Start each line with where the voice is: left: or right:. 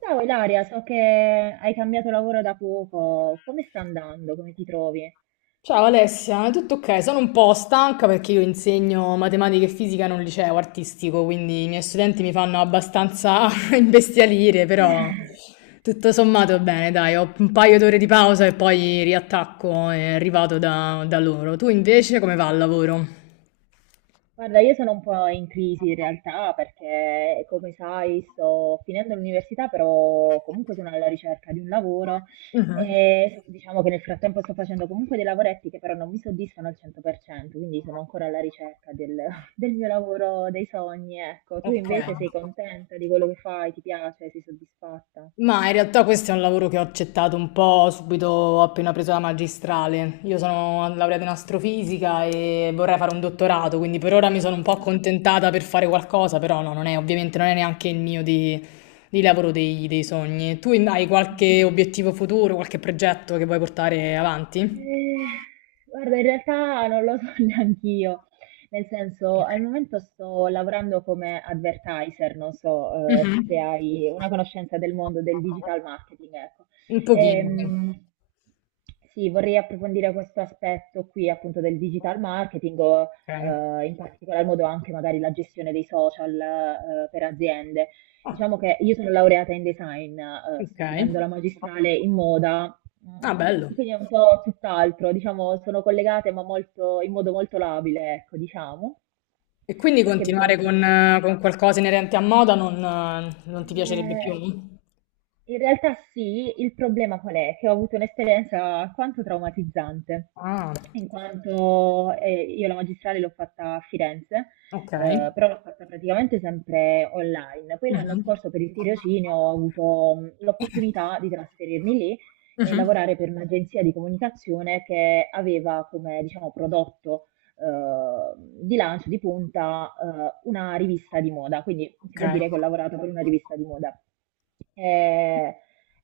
right: Ciao Ilaria, so che hai cambiato lavoro da poco, come sta andando? Come ti trovi?
left: Ciao Alessia, è tutto ok? Sono un po' stanca perché io insegno matematica e fisica in un liceo artistico, quindi i miei studenti mi fanno abbastanza imbestialire, però tutto sommato bene, dai, ho un paio d'ore di pausa e poi riattacco e arrivato da loro. Tu invece come va al lavoro?
right: Guarda, io sono un po' in crisi in realtà perché, come sai, sto finendo l'università, però comunque sono alla ricerca di un lavoro
left: Mhm.
right: e so, diciamo che nel frattempo sto facendo comunque dei lavoretti che però non mi soddisfano al 100%, quindi sono ancora alla ricerca del, del mio lavoro, dei sogni, ecco. Tu
left: Ok.
right: invece sei contenta di quello che fai, ti piace, sei soddisfatta?
left: Ma in realtà questo è un lavoro che ho accettato un po' subito appena preso la magistrale. Io sono laureata in astrofisica e vorrei fare un dottorato, quindi per ora mi sono un po' accontentata per fare qualcosa, però no, non è, ovviamente non è neanche il mio di lavoro dei sogni. Tu hai qualche obiettivo futuro, qualche progetto che vuoi portare avanti?
right: Eh, Guarda, in realtà non lo so neanch'io, nel senso, al momento sto lavorando come advertiser, non so, se
left: Mhm.
right: hai una conoscenza del mondo del digital marketing, ecco.
left: Un pochino.
right: Ehm, sì, vorrei approfondire questo aspetto qui appunto del digital marketing o
left: Sì. Ok.
right: in particolar modo anche magari la gestione dei social per aziende.
left: Ah,
right: Diciamo che io sono laureata in design,
left: ok.
right: sto finendo la magistrale in moda.
left: Ah,
right: Mm,
left: bello.
right: quindi è un po' tutt'altro, diciamo, sono collegate ma molto, in modo molto labile, ecco, diciamo,
left: E quindi
right: perché mi sono
left: continuare con, con
right: spostata.
left: qualcosa inerente a moda non, non ti piacerebbe più?
right: Eh, In realtà sì, il problema qual è? Che ho avuto un'esperienza alquanto traumatizzante,
left: Ah,
right: in quanto io la magistrale l'ho fatta a Firenze,
left: ok.
right: però l'ho fatta praticamente sempre online. Poi l'anno
left: Mhm.
right: scorso per il tirocinio ho avuto l'opportunità di trasferirmi lì e
left: Mhm.
right: lavorare per un'agenzia di comunicazione che aveva come, diciamo, prodotto eh, di lancio, di punta, una rivista di moda, quindi si
left: Ok.
right: può dire che ho lavorato per una rivista di moda. Eh,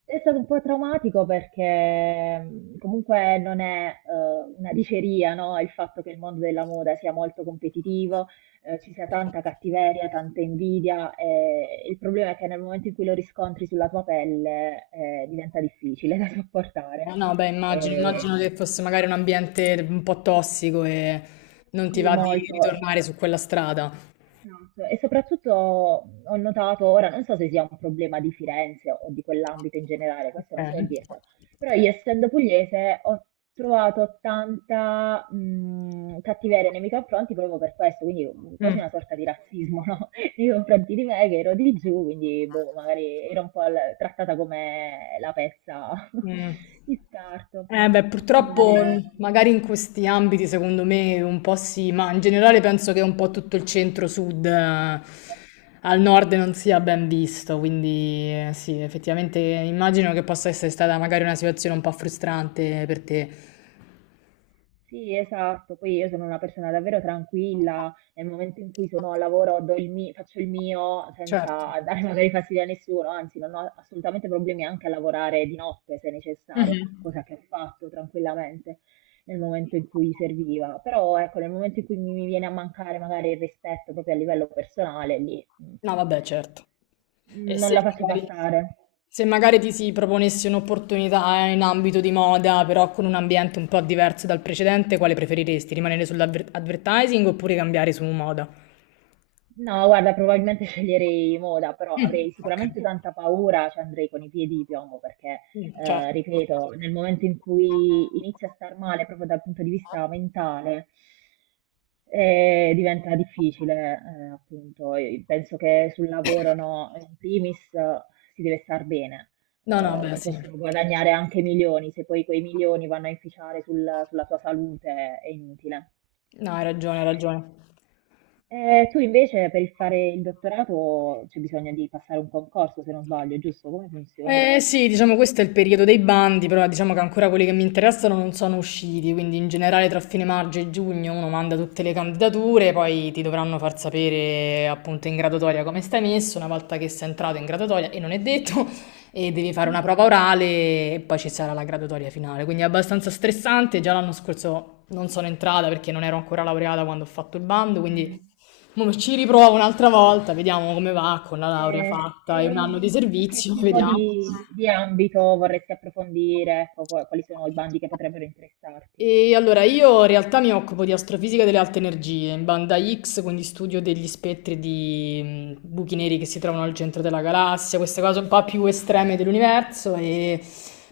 right: è stato un po' traumatico perché comunque non è una diceria, no? Il fatto che il mondo della moda sia molto competitivo, ci sia tanta cattiveria, tanta invidia, e il problema è che nel momento in cui lo riscontri sulla tua pelle diventa difficile da sopportare.
left: No, beh, immagino
right: Eh,
left: che fosse magari un ambiente un po' tossico e non ti
right: sì,
left: va di
right: molto.
left: ritornare su quella strada.
right: Esatto. E soprattutto ho notato, ora non so se sia un problema di Firenze o di quell'ambito in generale, questo non so
left: Ok.
right: dirtelo, però io essendo pugliese ho trovato tanta cattiveria nei miei confronti proprio per questo, quindi quasi
left: Mm.
right: una sorta di razzismo, no? Nei confronti di me che ero di giù, quindi boh, magari ero un po' trattata come la pezza
left: Mm.
right: di scarto.
left: Eh beh,
right: Quindi,
left: purtroppo magari in questi ambiti secondo me un po' sì, ma in generale penso che un po' tutto il centro-sud al nord non sia ben visto, quindi sì, effettivamente immagino che possa essere stata magari una situazione un po' frustrante per te.
right: sì, esatto. Poi io sono una persona davvero tranquilla, nel momento in cui sono al lavoro do faccio il mio
left: Certo.
right: senza dare magari fastidio a nessuno, anzi non ho assolutamente problemi anche a lavorare di notte se necessario,
left: Mhm.
right: cosa che ho fatto tranquillamente nel momento in cui serviva. Però ecco, nel momento in cui mi viene a mancare magari il rispetto proprio a livello personale, lì mm,
left: No, vabbè, certo. E
right: non
left: se
right: la faccio Eh sì.
left: magari,
right: passare.
left: se magari ti si proponesse un'opportunità in ambito di moda, però con un ambiente un po' diverso dal precedente, quale preferiresti? Rimanere sull'advertising oppure cambiare su moda?
right: No, guarda, probabilmente sceglierei moda, però
left: Mm,
right: avrei
left: ok.
right: sicuramente tanta paura, ci andrei con i piedi di piombo perché,
left: Mm, certo.
right: ripeto, nel momento in cui inizia a star male proprio dal punto di vista mentale, diventa difficile, appunto. Io penso che sul lavoro, no, in primis, si deve star bene,
left: No, no, beh,
right: si
left: sì.
right: possono guadagnare anche milioni, se poi quei milioni vanno a inficiare sulla tua salute è inutile.
left: No, hai ragione, hai ragione.
right: Tu invece per il fare il dottorato c'è bisogno di passare un concorso, se non sbaglio, giusto? Come funziona?
left: Eh sì, diciamo questo è il periodo dei bandi, però diciamo che ancora quelli che mi interessano non sono usciti, quindi in generale tra fine maggio e giugno uno manda tutte le candidature, poi ti dovranno far sapere appunto in graduatoria come stai messo, una volta che sei entrato in graduatoria, e non è detto, e devi fare una
right: Mm,
left: prova orale e poi ci sarà la graduatoria finale, quindi è abbastanza stressante, già l'anno scorso non sono entrata perché non ero ancora laureata quando ho fatto il bando, quindi.
right: mm.
left: Mo ci riprovo un'altra volta, vediamo come va con la laurea
right: Eh, e,
left: fatta e un anno di
right: e che
left: servizio,
right: tipo
left: vediamo.
right: di ambito vorresti approfondire? Ecco, quali sono i bandi che potrebbero interessarti?
left: E allora io in realtà mi occupo di astrofisica delle alte energie, in banda X, quindi studio degli spettri di buchi neri che si trovano al centro della galassia, queste cose un po' più estreme dell'universo e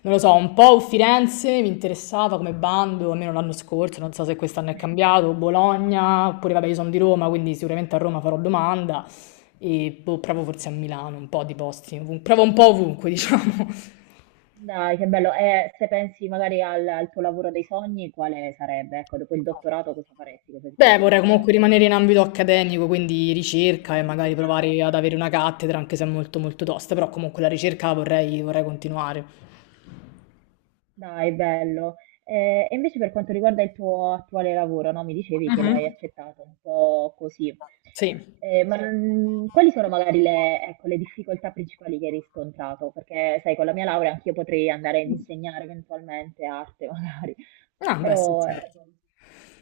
left: non lo so, un po' Firenze mi interessava come bando, almeno l'anno scorso, non so se quest'anno è cambiato, Bologna, oppure vabbè io sono di Roma, quindi sicuramente a Roma farò domanda e boh, provo forse a Milano, un po' di posti, provo un po' ovunque diciamo.
right: Dai, che bello. E se pensi magari al, al tuo lavoro dei sogni, quale sarebbe? Ecco, dopo il dottorato cosa faresti? Cosa ti
left: Beh,
right: piacerebbe
left: vorrei comunque
right: fare?
left: rimanere in ambito accademico, quindi ricerca e
right: Quindi
left: magari provare
right: insegnare?
left: ad
right: No?
left: avere una cattedra, anche se è molto molto tosta, però comunque la ricerca la vorrei continuare.
right: Dai, bello. E invece per quanto riguarda il tuo attuale lavoro, no? Mi dicevi che l'hai
left: Mhm.
right: accettato un po' così.
left: Sì.
right: Ma sì. Non- quali sono magari le, ecco, le difficoltà principali che hai riscontrato? Perché, sai, con la mia laurea anch'io potrei andare ad insegnare eventualmente arte, magari.
left: Ah, beh, sì,
right: Però,
left: certo.
right: ecco,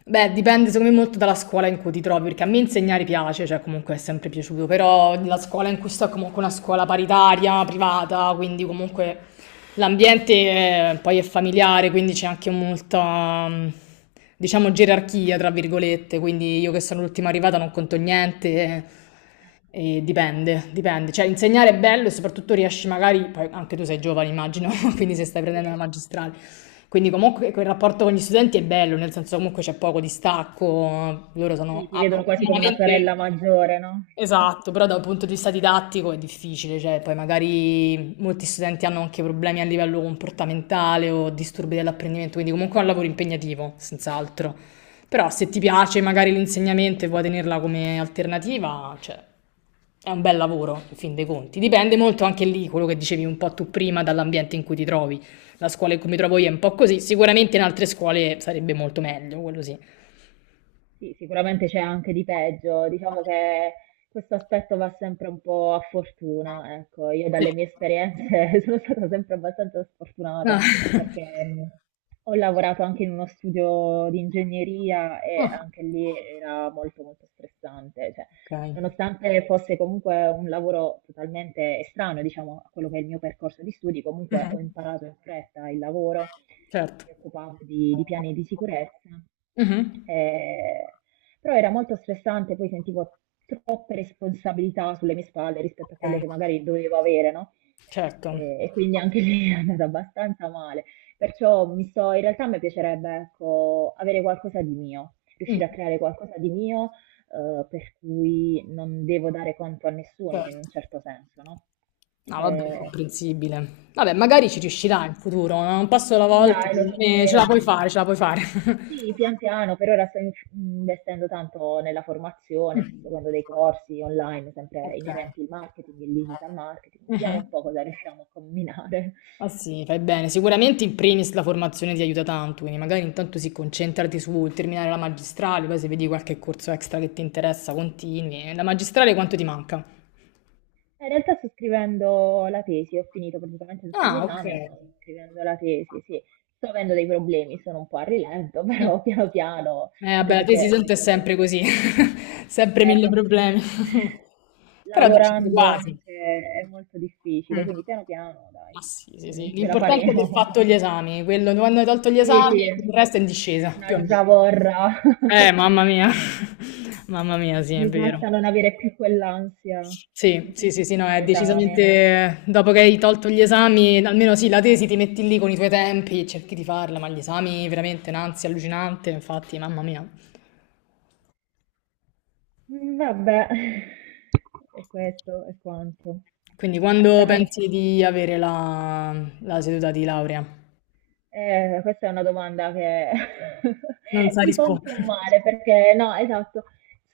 left: Beh, dipende secondo me molto dalla scuola in cui ti trovi, perché a me insegnare piace, cioè comunque è sempre piaciuto, però la scuola in cui sto è comunque una scuola paritaria, privata, quindi comunque l'ambiente poi è familiare, quindi c'è anche molta, diciamo, gerarchia, tra virgolette, quindi io che sono l'ultima arrivata non conto niente. E dipende, dipende. Cioè, insegnare è bello e soprattutto riesci magari, poi anche tu sei giovane, immagino, quindi se stai prendendo la
right: sì,
left: magistrale, quindi comunque quel rapporto con gli studenti è bello, nel senso comunque c'è poco distacco, loro
right: sì,
left: sono
right: ti vedono quasi come una
left: veramente.
right: sorella maggiore, no?
left: Esatto, però da un punto di vista didattico è difficile, cioè poi magari molti studenti hanno anche problemi a livello comportamentale o disturbi dell'apprendimento, quindi comunque è un lavoro impegnativo, sens'altro. Però se ti piace magari l'insegnamento e vuoi tenerla come alternativa, cioè, è un bel lavoro, in fin dei conti. Dipende molto anche lì, quello che dicevi un po' tu prima, dall'ambiente in cui ti trovi. La scuola in cui mi trovo io è un po' così. Sicuramente in altre scuole sarebbe molto meglio, quello sì.
right: Sì, sicuramente c'è anche di peggio, diciamo che questo aspetto va sempre un po' a fortuna, ecco, io
left: Sì.
right: dalle mie esperienze sono stata sempre abbastanza
left: Ah,
right: sfortunata perché ho lavorato anche in uno studio di ingegneria e
left: ah,
right: anche lì era molto molto stressante, cioè,
left: ok,
right: nonostante fosse comunque un lavoro totalmente estraneo, diciamo, a quello che è il mio percorso di studi, comunque ho
left: mhm,
right: imparato in fretta il lavoro.
left: certo.
right: Mi occupavo di piani di sicurezza,
left: Mhm.
right: eh, però era molto stressante, poi sentivo troppe responsabilità sulle mie spalle rispetto a quelle
left: Ok,
right: che magari dovevo avere, no?
left: certo.
right: E quindi anche lì è andata abbastanza male. Perciò mi sto, in realtà mi piacerebbe, ecco, avere qualcosa di mio,
left: Mm,
right: riuscire a creare qualcosa di mio, per cui non devo dare conto a nessuno in
left: certo.
right: un certo senso, no?
left: No, vabbè, è
right: Eh,
left: comprensibile. Vabbè, magari ci riuscirà in futuro, no? Un passo alla volta,
right: Dai, lo
left: secondo me ce
right: spero.
left: la puoi fare, ce la puoi fare.
right: Sì, pian piano, per ora sto investendo tanto nella formazione, sto
left: Mm.
right: seguendo dei corsi online sempre
left: Ok.
right: inerenti al marketing, il digital marketing, vediamo un
left: Mhm.
right: po' cosa riusciamo a combinare.
left: Ah sì, fai bene. Sicuramente in primis la formazione ti aiuta tanto, quindi magari intanto si concentrati su terminare la magistrale, poi se vedi qualche corso extra che ti interessa, continui. E la magistrale quanto ti manca?
right: In realtà sto scrivendo la tesi, ho finito praticamente tutti gli
left: Ah, ok.
right: esami, sto scrivendo la tesi, sì. Sto avendo dei problemi, sono un po' a rilento,
left: Mm.
right: però piano piano,
left: Vabbè,
right: anche
left: la tesi
right: perché, come
left: tanto è
right: ti dicevo,
left: sempre così, sempre mille
right: ecco,
left: problemi. Però dai, ci sei
right: lavorando
left: quasi.
right: anche è molto difficile,
left: Mm.
right: quindi piano piano, dai,
left: Ma sì, sì, sì.
right: mm, ce la
left: L'importante è aver
right: faremo.
left: fatto gli esami, quello quando hai tolto gli
right: Sì,
left: esami,
right: sì,
left: il resto è in discesa, più o
right: una
left: meno.
right: zavorra.
left: Mamma mia, mamma mia, sì, è
right: Mi
left: vero.
right: basta non avere più quell'ansia
left: Sì, sì, sì, sì, no, è
right: dell'esame.
left: decisamente dopo che hai tolto gli esami, almeno sì, la tesi ti metti lì con i tuoi tempi, cerchi di farla, ma gli esami veramente un'ansia allucinante, infatti, mamma mia.
right: Mm, vabbè, e questo è quanto.
left: Quindi quando
right: Dai,
left: pensi di avere la seduta di laurea?
right: Questa è una domanda che
left: Non sa
right: mi fa un
left: rispondere.
right: po' male perché no, esatto,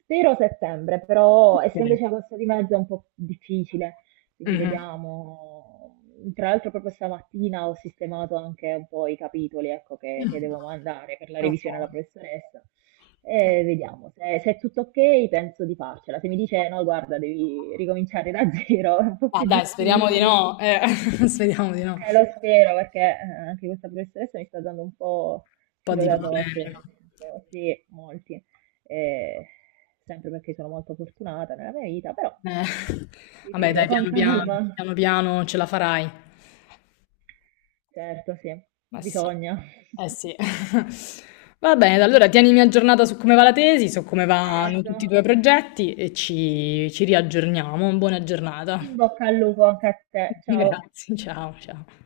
right: spero settembre, però
left: Ok.
right: essendoci agosto di mezzo è un po' difficile, quindi
left: Mhm.
right: vediamo. Tra l'altro proprio stamattina ho sistemato anche un po' i capitoli, ecco, che devo mandare per la
left: Ok.
right: revisione alla professoressa. E vediamo, se, se è tutto ok penso di farcela. Se mi dice no, guarda, devi ricominciare da zero, è un po'
left: Ma
right: più
left: dai, speriamo di
right: difficile.
left: no, speriamo di no. Un
right: Lo spero perché anche questa professoressa mi sta dando un po'
left: po'
right: filo
left: di
right: da torcere,
left: problemi.
right: nel senso, sì, molti, eh, sempre perché sono molto fortunata nella mia vita, però
left: Eh. Vabbè
right: ripeto,
left: dai,
right: con
left: piano
right: calma,
left: piano, piano piano ce la farai.
right: certo, sì,
left: Ma sì,
right: bisogna.
left: eh sì. Va bene, allora tienimi aggiornata su come va la tesi, su come vanno
right: Certo,
left: tutti i tuoi progetti e ci riaggiorniamo. Buona giornata.
right: in bocca al lupo anche a te, ciao.
left: Grazie, ciao, ciao.